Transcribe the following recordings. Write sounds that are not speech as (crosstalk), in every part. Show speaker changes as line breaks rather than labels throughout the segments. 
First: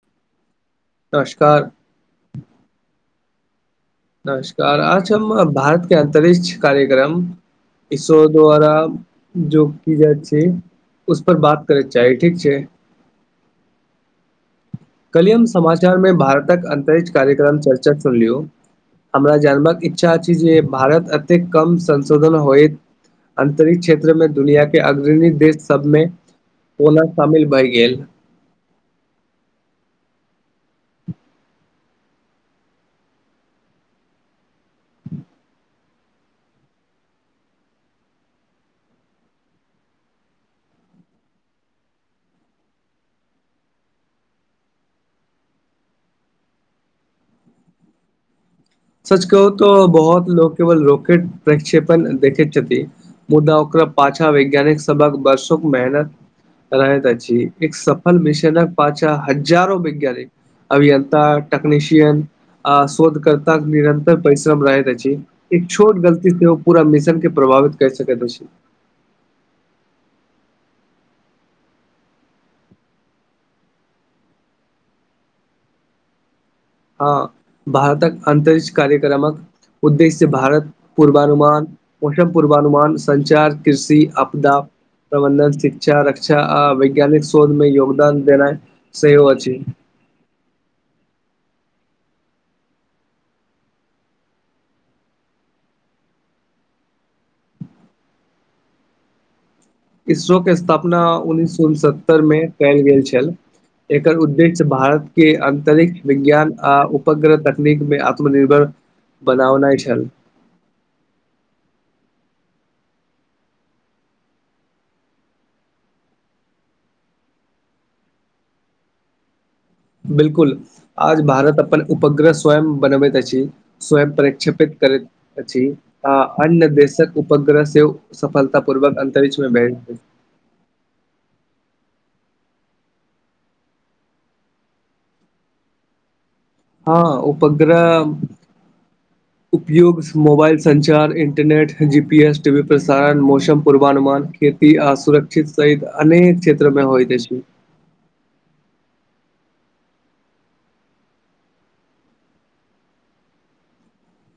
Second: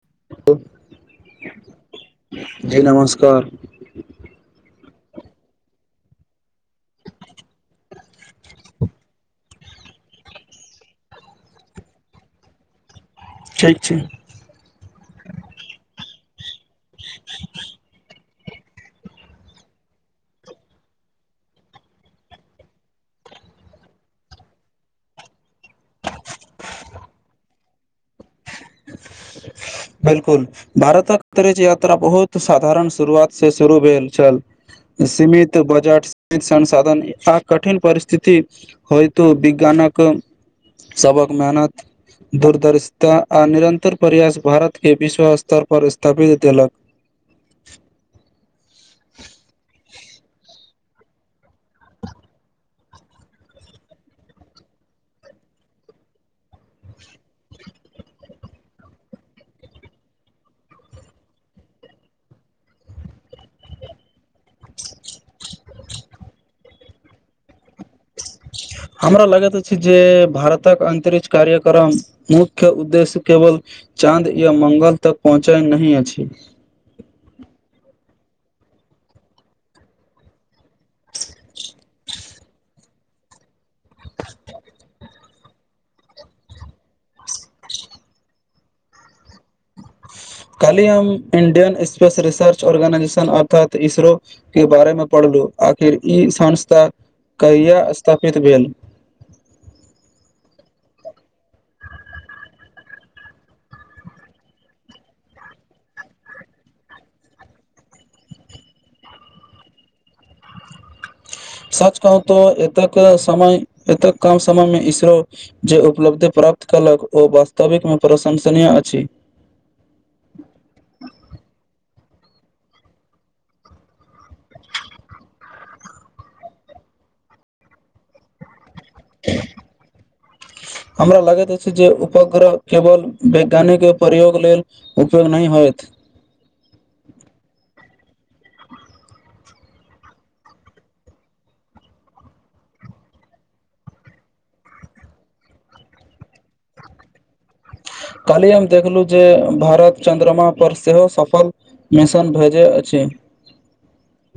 (unintelligible)
नमस्कार।
कार।
नमस्कार, आज हम भारत के अन्तरिक्ष कार्यक्रम। इसरो द्वारा जो, की जाय छै। उस पर बात करै चाही, ठीक छै।
ठीक छै।
कल्हि हम समाचार में भारतक अंतरिक्ष कार्यक्रम चर्चा सुनलियौ। हमरा जानबाक इच्छा अछि जे भारत एतेक कम संशोधन होयत। अंतरिक्ष क्षेत्र में दुनिया के अग्रणी देश सबमें। कोना शामिल भए गेल।
(unintelligible) बिल्कुल, भारतक अंतरिक्ष यात्रा बहुत साधारण शुरुआत से शुरू भेल छल। सीमित बजट, सीमित संसाधन आ कठिन परिस्थिति होइतो विज्ञान। नक सबहक मेहनत दूरदर्शिता आ निरन्तर प्रयास भारत। के विश्व स्तर पर स्थापित देलक।
सच कहू तो बहुत लोक केवल रॉकेट प्रक्षेपण देखैत छथिन। मुदा ओकरा पाछा वैज्ञानिक सबहक बरसों के मेहनत। रहैत अछि, एक सफल मिशनक पछा हज़ारों वैज्ञानिक। अभियन्ता, टकनीशियन आ शोधकर। निरंतर परिश्रम रहैत अछि, एक छोट गलती से ओ पूरा मिशन के प्रभावित कै।
हमरा लागत अछी जे। भारतक अंतरिक्ष कार्यक्रम, मुख्य उद्देश्य केवल, चाँद या मंगल तक पहु चाय, नहि अछि।
हँ, भारतक अंतरिक्ष कार्यक्रमक उद्देश्य भारत पूर्वानुमान, मौसम पूर्वानुमान, संचार, कृषि, आपदा, प्रबन्धन शिक्षा, रक्षा, आ वैज्ञानिक शोधमे, योगदान देनाइ सेहो अछि।
कैल्हे हम इंडियन स्पेस रिसर्च, ऑर्गेनाइजेशन, अर्थात इसरो के बारेमे पढ़ आखिर ई संस्था कहिया स्थापित भेल?
इसरोक के स्थापना उन उनसत्तरिमे कयल गेल छल। एकर उद्देश्य, भारत के अंतरिक्ष, विज्ञान आ उपग्रह तकनीक मे, 'आत्मनिर्भर'। बनाउनाय छल।
(inaudible) सच कहू त, एतक समय एते कम समयमे इसरो जे उपलब्धि प्रा प्राप्त कयलक, ओ वास्तविकमे प्रशंसनीय अछि!
'बिलकुल' आज भारत अपन उपग्रह स्वयं बनबैत अछी। स्वयं प्रक्षेपित करैत अछी, आ अन्य देशक उपग्रह सेहो सफलता पूर्वक अंतरिक्षमे भेज दू।
हमरा लगैत अछि जे उपग्रह केवल वैज्ञानिक प्रयोग लेल, उपयोग नहि होयत।
हँ, उपग्रह! उपयोग, मोबाइल संचार, इन्टरनेट, जीपीएस, टीवी प्रसारण, मौसम पूर्वानुमान के चुकी आ सुरक्षित सहित अनेक क्षेत्रमे होइत अछि।
(inaudible) काल्हि हम देखलहुँ जे, भारत चन्द्रमा पर, सेहो सफल मिशन भेजै अछि। (inaudible)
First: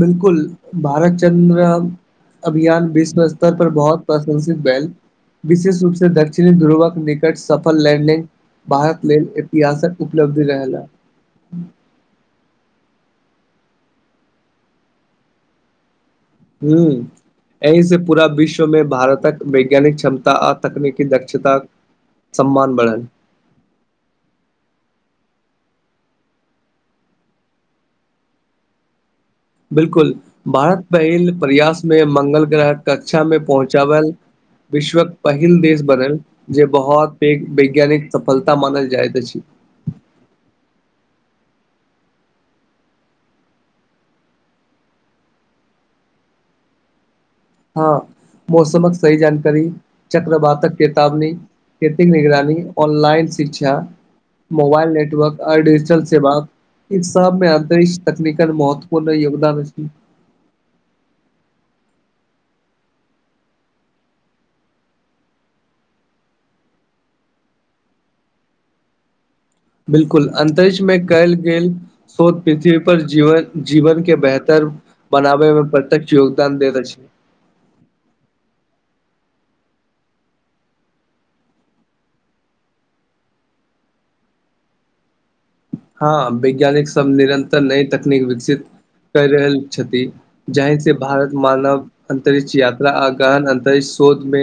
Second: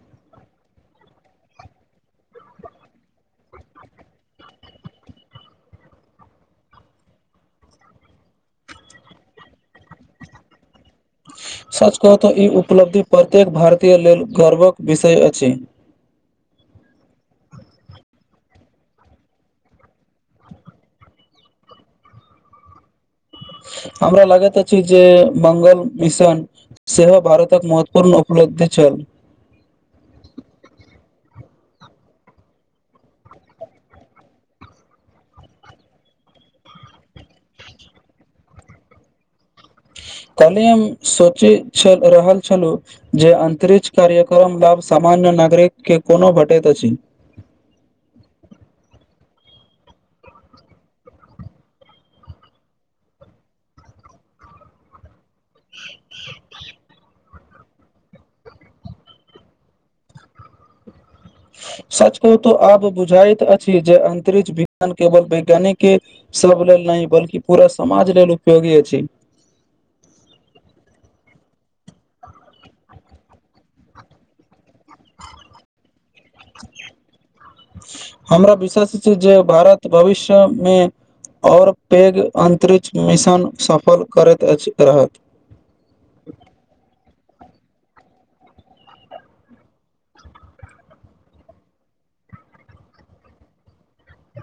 'बिल्कुल' भारत चन्द्रयान अभियान, विश्व स्तर पर बहुत प्रशंसित भैल। विशेष रूप से दक्षिणी ध्रुवक निकट, सफल लैंडिंग भारत लेल, ऐतिहासक उपलब्धि रहै ल।
सच कहू तऽ ई उपलब्धि पर प्रत्येक भारतीय लेल गौर्वक विषय अछि।
हूं। एहि से पूरा विश्वमे, भारतक वैज्ञानिक क्षमता, आ तकनीकी दक्षता सम्मान बढ़ल।
हमरा लागैत अछि जे, मंगल मिशन, सेहो भारतक महत्वपूर्ण उपलब्धि छल।
'बिल्कुल' भारत पहिल प्रयासमे मंगल ग्रह कक्षामे पहुँचबल विश्वक पहिल देश बनल, जे बहोत पैघ वैज्ञानिक सफलता मानल जाइत अछि।
(inaudible) कल्हि हम सोचै छल रहल छलहुँ, जे अन्तरिक्ष कार्यक्रम लाभ समा सामान्य नागरिक के कोनो भेटैत अछि।
हँ मौसमक सही जानकारी चक्रवातक चेतावनी, खेती निगरानी, ऑनलाइन शिक्षा मोबाइल नेटवर्क, अ डिजिटल सेवा इ सबमे अंतरिक्ष तकनीकल, महत्वपूर्ण योगदान अछि।
सच कहु तो आब बुझाइत अछि जे, अंतरिक्ष विज्ञान केवल वैज्ञानिक के सब लेल नहि! बल्कि पूरा समाज लेल उपयोगी अछि।
बिल्कुल, अंतरिक्ष में कैल गेल शोध पृथ्वी पर जीवक, जीवन के बेहतर। बनाबै में प्रत्यक्ष योगदान देैत अछि।
से जे भारत भविष्य में। और पैघ अन्तरिक्ष मिशन सफल करैत अछि रहत।
हां वैज्ञानिक सब निरन्तर नई तकनीक विकसित। कय रहल छथि, जहि से भारत मानव अन्तरिक्ष यात्रा आ गहन अन्तरिक्ष। शोध में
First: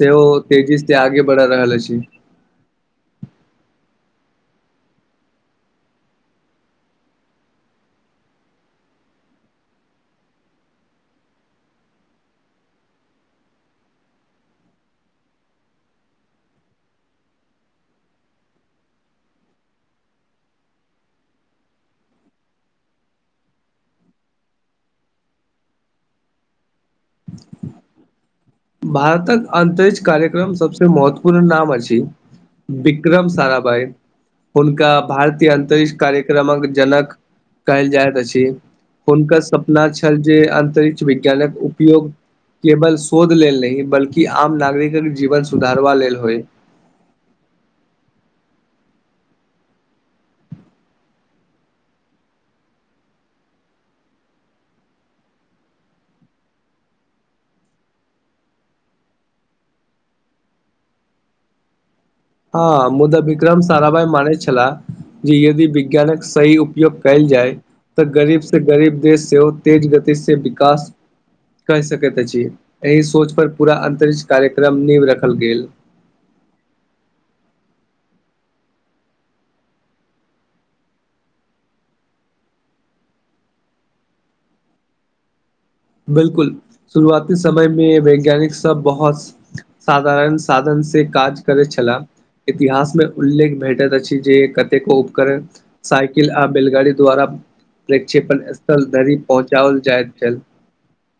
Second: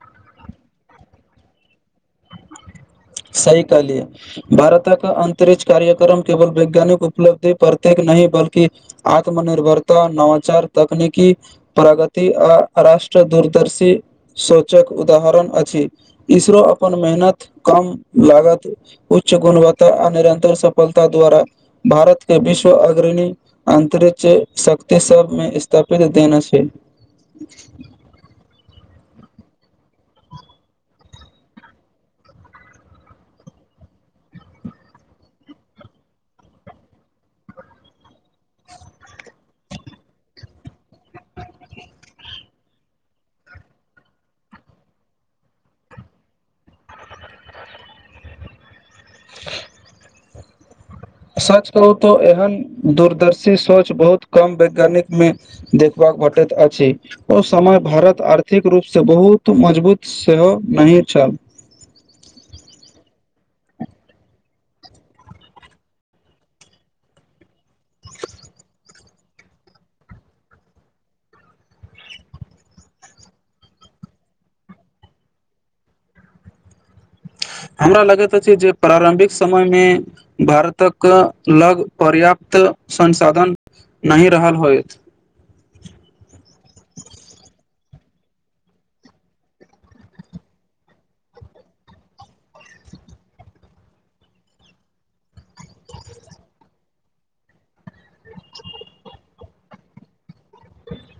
सेहो तेजी से आगे बढ़ा रहल अछि।
(inaudible) सही कहलिए, भारतक अंतरिक्ष कार्यक्रम केवल वैज्ञानिक उपलब्धि प्रत्येक। नहि बल्कि आत्मनिर्भरता, नवाचार, तकनीकी प्रगति आ राष्ट्र। दूरदर्शी सोचक उदाहरण अछि, इसरो अपन मेहनत कम। लागत उच्च गुणवत्ता आ निरन्तर सफलता द्वारा भारत के विश्व अग्र। णी अंतरिक्ष शक्ति सबमें स्थापित देना छै। (inaudible)
भारतक अन्तरिक्ष कार्यक्रम सबसे महत्वपूर्ण नाम अछि। विक्रम साराभाई। हुनका भारतीय अन्तरिक्ष कार्यक्रमक जनक। कहल जाइत अछि, हुनकर सपना छल जे आंतरिक। विज्ञानक उपयोग केवल शोध लेल। नहि बल्कि, आम नागरिकक जीवन सुधारबा लेल होइ।
(inaudible) सच कहु त एहन दूरदर्शी सोच बहुत कम वैज्ञानिक में देखबा। भेटैत अछि, ओ समय भारत आर्थिक रूपसे बहुत मजबूत सेहो नहि। छल।
हां, मुदा विक्रम सारा भाइ मानै छलाह जे यदि विज्ञानक सही उपयोग कैल। जाइ तऽ गरीब से गरीब देश सेहो तेज गति से विकास। कह सकैत अछि, एहि सोच पर पूरा अन्तरिक्ष कार्यक्रम नीव रखल गेल।
(inaudible) हमरा लगैत अछि जे प्रारम्भिक समय में भारतक लग पर्याप्त। त संसाधन नहि रहल होयत।
बिल्कुल, शुरुआती समय में वैज्ञानिक सब बहुत साधारण साधन। से काज करै छला। इतिहास में उल्लेख भेटैत अछि जे कतेको उपकरण साइकिल आ बैलगाड़ी द्वारा। प्रक्षेपण स्थल धरी पहुँचावल जाय छै।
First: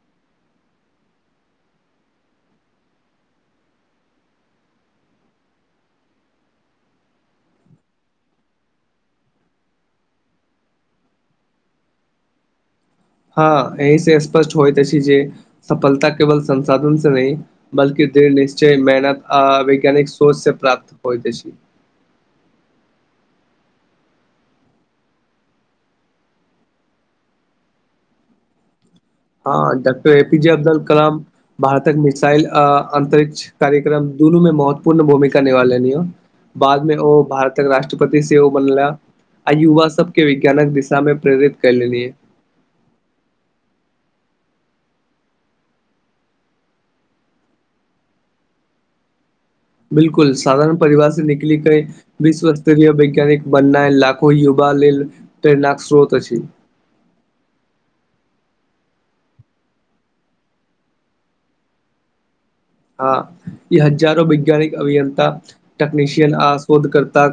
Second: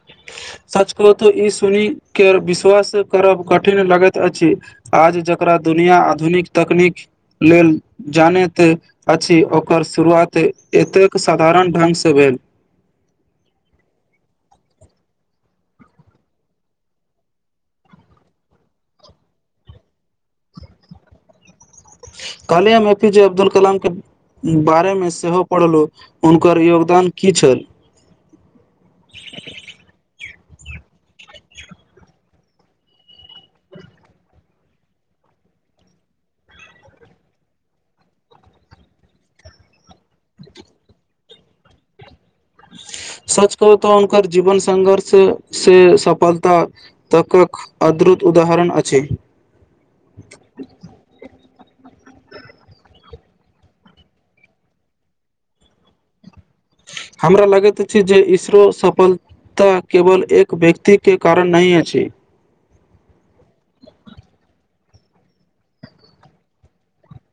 (unintelligible) सच कहू तो, ई सुनि कर विश्वास करब कठिन लगैत अछि आज जकरा। दुनिया आधुनिक तकनीक लेल जानैत अछि ओकर शुरुआत। एतेक साधारण ढंग से भेल।
हँ एहि से स्पष्ट होइत अछि जे सफलता केवल संसाधन से नहि बल्कि। दृढ़ निश्चय, मेहनत आ वैज्ञानिक सोच से प्राप्त होइत अछी।
कल्हिय हम ए पी जेे अब्दु कलाम के। बारे में सेहो पढ़लहुँ, हुनकर योगदान की छल?
हँ जत्ते। जे अब्दुल कलाम भारतक मिसाइल आ अन्तरिक्ष कार्यक्रम दुनूमें महत्वपूर्ण भूमिका। करवाला हो, बादमें ओ भारतक राष्ट्रपति सेहो बनला। आ युवा सबके विज्ञानक दिशा में प्रेरित कर लेलियै।
स्स्स्सस। सच कहू तऽ हूनकर जीवन संघर्ष से सफलता तक अद्रुत। त उदाहरण अछि।
बिल्कुल, साधारण परिवार से निकल कई विश्वस्तरीय वैज्ञानिक बननाय लाखो युवा। लेल प्रेरणा के श्रोत अछि।
हमरा लगैत अछि जे इसरो सफल। ता केवल एक व्यक्ति के कारण नहि अछि।
आ ई हजारो वैज्ञानिक, अभियन्ता, टेकनिशियन आ शोधकर्ता।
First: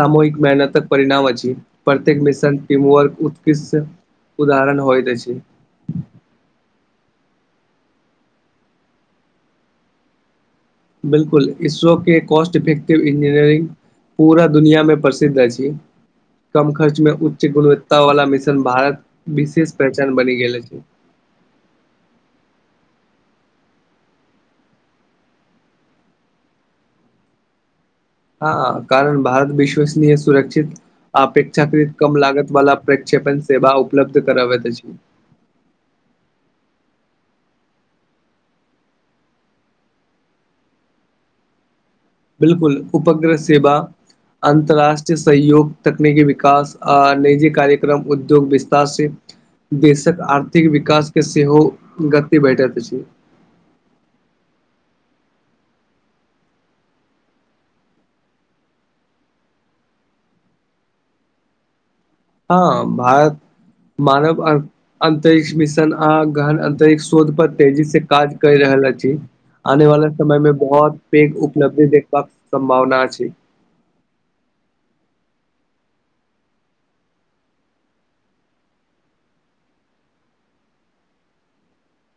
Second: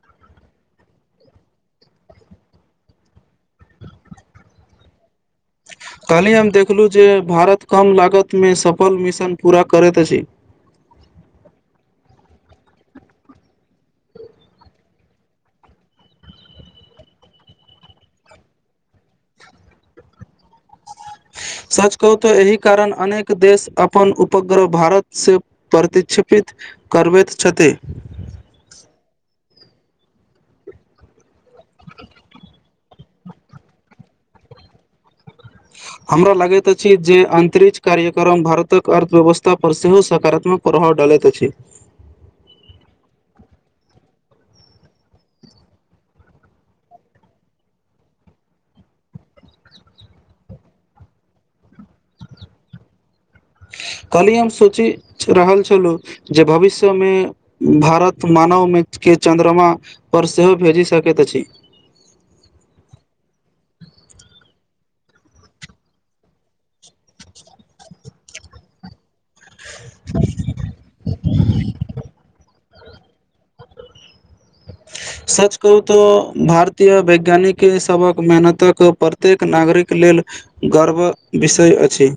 सामूहिक मेहनतक परिणाम अछि। प्रत्येक मिशन टीमवर्क उत्कृष्ट। उदाहरण होइत अछि।
काल्हि हम देखलहुँ जे भारत कम लागत में सफल मिशन पूरा करैत अछि।
बिल्कुल, इसरो के कॉस्ट इफेक्टिव इंजीनियरिंग। पूरा दुनिया में प्रसिद्ध अछि। कम खर्च में उच्च गुणवत्ता वाला मिशन भारत विशेष पहचान बनि गेल अछि।
स्स्स। सच कहू तऽ एहि कारण अनेक देश अपन उपग्रह भारत से प्रतिक्षेपित। करबैत छथि।
हँ कारण भारत विश्वसनीय सुरक्षित। अपेक्षाकृत कम लागत वला प्रक्षेपण सेवा उपलब्ध कराबत अछि।
ह्ह्ह्। हमरा लागैत अछि जे अंतरिक्ष कार्यक्रम भारतक अर्थव्यवस्था पर सेहो सकारात्मक प्रभाव डाल। लैत अछि।
बिल्कुल, उपग्रह सेवा। अन्तर्राष्ट्रीय सहयोग, तकनिकी विकास आ निजी कार्यक्रम उद्योग विस्तार से। देशक आर्थिक विकासके सेहो गति भेटैत अछि।
(inaudible) कल्हि हम सोचि रहल छलहुँ, जे भविष्य में भारत मानव में। के चन्द्रमा पर सेहो भेजि सकैत अछि।
हँ भारत। मानव अन्तरिक्ष मिशन आ गहन अंतरिक्ष शोध पर तेजी से काज कर रहल। रहल अछि। आने वाला समय में बहुत पैध उपलब्धि देखबाक सम्भावना अछि।
(unintelligible) सच कहू तऽ भारतीय वैज्ञानिक सबहक मेहनतक प्रत्येक नागरिक लेल। गर्व विषय अछि।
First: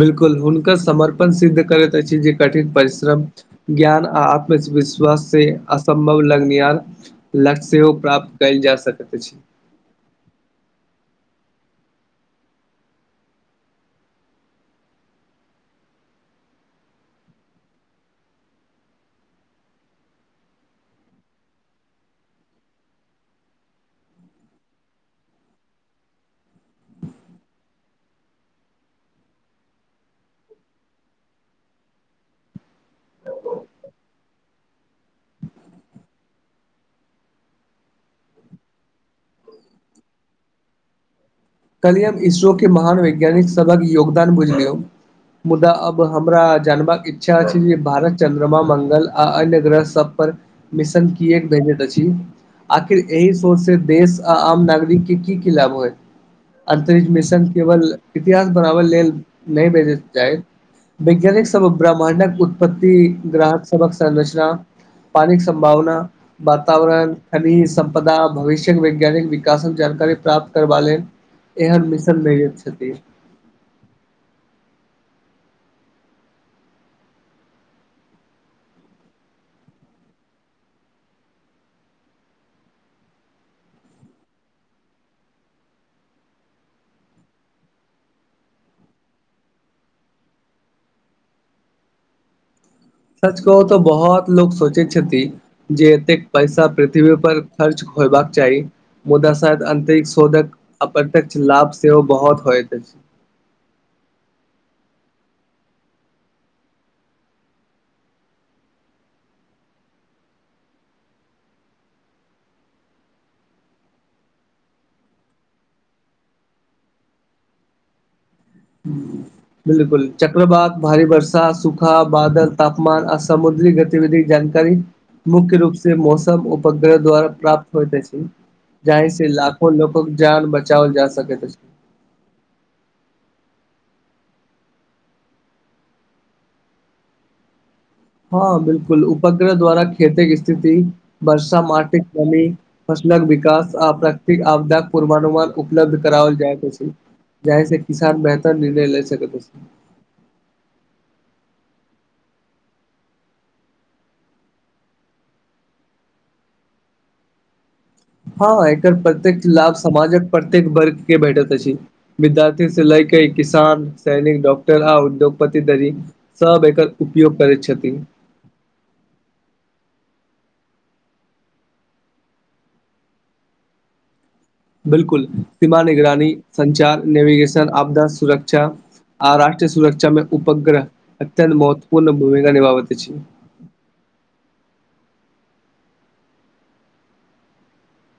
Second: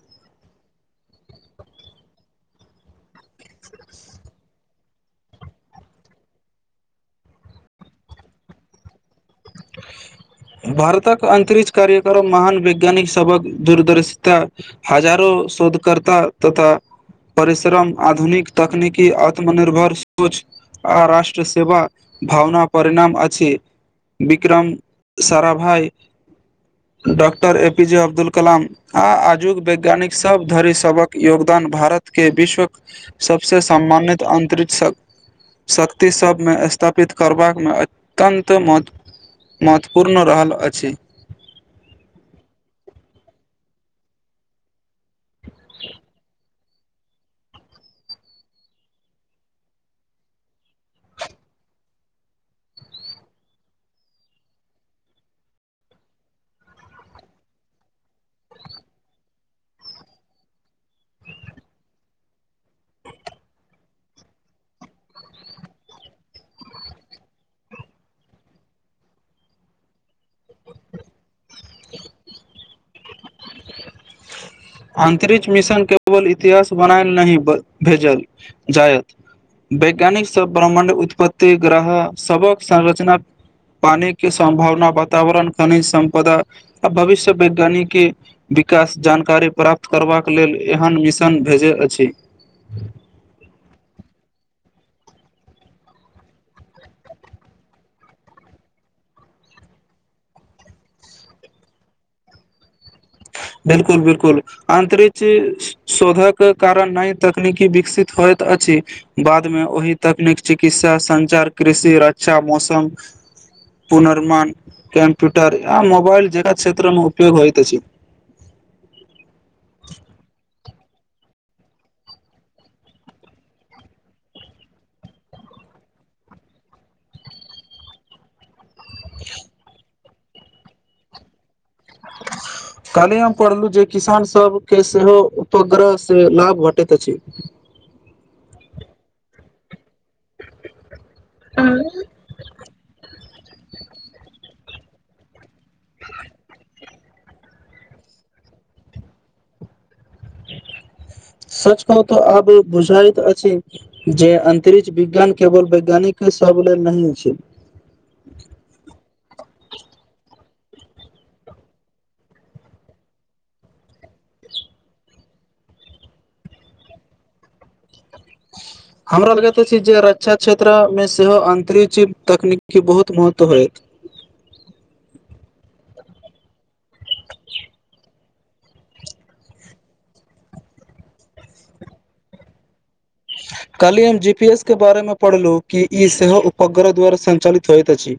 बिल्कुल, हुनकर समर्पण सिद्ध करैत अछि जे कठिन परिश्रम ज्ञान आ आत्म। विश्वास से असम्भव लगनिहार लक्ष्य सेहो प्राप्त कयल जा सकैत अछि।
(inaudible) भारतक अंतरिक्ष कार्यक्रम महान वैज्ञानिक सभक दूरदर्शित हज़ारों। शोधकर्ता तथा। परिश्रम, आधुनिक तकनीकी, आत्मनिर्भर सोच। आ राष्ट्र सेवा भावना परिणाम अछि। Vikram Sarabhai. Doctor A P J Abdul Kalam आ आजुग वैज्ञानिक सभ धरि सभक योगदान। भारत के विश्वक सबसे सम्मानित अन्तरिक्ष। शक्ति सबमें स्थापित करबाकमें अत्यन्त महत्वपू। महत्वपूर्ण रहल अछि।
कल्हि हम इसरो के महान वैज्ञानिक सभहक योगदान बुझलियो। मुदा अब हमरा। जानबाक इच्छा अछि जे भारत चन्द्रमा, मंगल आ अन्य ग्रह सब पर मिशन की एक। आखिर एहि सोच से देश आ आम नागरिक के की-की लाभ होइ। अंतरिक्ष मिशन केवल इतिहास बनाबल लेल नहि भेजत जाइत। वैज्ञानिक सबहक ब्राह्मण्डक उत्पत्ति, ग्रहक सबहक संरचना। पानिक संभावना, वातावरण, खनिज संपदा, भविष्ययक वैज्ञानिक विकासक ज। री प्राप्त करबा लेले एहन मिशन नइ छथि।
अंतरिक्ष मिशन केवल इतिहास बनायल नहि भेजल जायत। वैज्ञानिक सभ ब्रह्मण्ड उत्पत्ति, ग्रह सभक संरचना। पानि के संभावना वातावरण खनिज संपदा आ भविष्य वैज्ञानिक के। विकास जानकारी प्राप्त करबाक लेल, एहन मिशन भेजै अछि।
सच कहू तऽ बहुत लोग सोचै छथि जे एतेक पैसा पृथ्वी पर खर्च। होयबाक चाही। मुदा शायद अंतरिक शोधक अप्रत्यक्ष लाभ सेहो बहुत होइयत अछि।
(inaudible) बिल्कुल, बिल्कुल अंतरिक्ष शोधक कारण नई तकनीकी विकसित होइत अछि। बादमें ओहि तकनीक, चिकित्सा, संचार, कृषि, रक्षा, मौसम। पुनर्मण कम्प्यूटर आ मोबइल जेका क्षेत्रमें उपयोग होइत अछि।
ह। बिल्कुल, चक्रवात, भारी वर्षा, सूखा, बादल, तापमान आ समुद्री गतिविधि ज। मुख्य रूप से मौसम उपग्रह द्वारा प्राप्त होइत अछि। जहि से लाखो लोकक जान बचाओल जा सकैत अछी।
(unintelligible) काल्हि हम पढ़लहुँ, जे किसानसभके सेहो उपग्रह से लाभ भेटैत अछि।
हँ बिल्कुल, उपग्रह द्वारा खेती के स्थिति। वर्षा, माटी के नमी, फसलक विकास आ प्राकृतिक आपदाक पूर्वानुमान। उपलब्ध कराओल जायत अछी। जाहि से किसान बेहतर निर्णय ले सकैत अछि।
सच कहू तऽ आब बुझायत अछि जे अंतरिक्ष विज्ञान केवल वैज्ञानिक। क ब नहि छै।
हँ, एकर प्रत्येक्ष लाभ समाजक। प्रत्येक वर्ग के भेटैत अछि, विद्यार्थी से लय क किसान सैनिक, डॉक्टर आ उद्योग। उपत्ति दरी सब एकर उपयोग करैत छथिन।
(inaudible) हमरा लगैत अछि जे रक्षा क्षेत्रमें सेहो अन्तरिक्ष तकनीक के बहुत महत्व होयत। (inaudible)
नी संचार, नेविगेशन, आपदा सुरक्षा। आ राष्ट्रीय सुरक्षा में उपग्रह अत्यंत महत्वपूर्ण भूमिका निभाबैत अछि।
(inaudible) कल्हि हम जी पी एस के बारे में पढ़लु कि ई सेहो उपग्रह द्वारा संचालित होइत अछि।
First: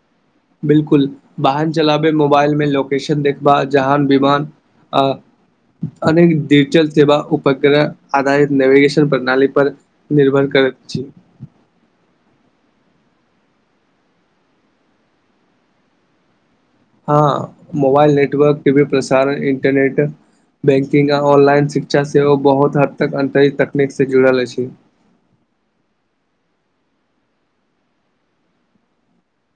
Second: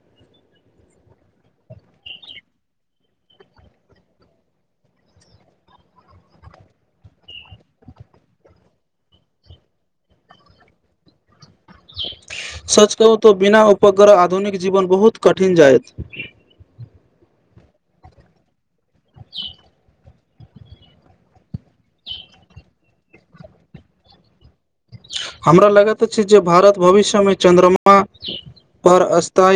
बिल्कुल वाहन चलाबे, मोबाइल में लोकेशन देखबा, जहान, बिमान। आ। अनेक डिजिटल सेवा, उपग्रह आधारित नेविगेशन प्रणाली पर निर्भर करैत छै।
(inaudible) सच कहू त बिना उपग्रह आधुनिक जीवन बहुत कठिन जाएत
हां मोबाइल नेटवर्क के भी प्रसारण इंटरनेट बैंकिंग आ ऑनलाइन शिक्षा सेहो बहुत हद तक अन्तरिक्ष तकनीक से जुड़ल अछि।
हमरा लगैत अछि जे भारत भविष्य मे चन्द्रमा पर स्थायी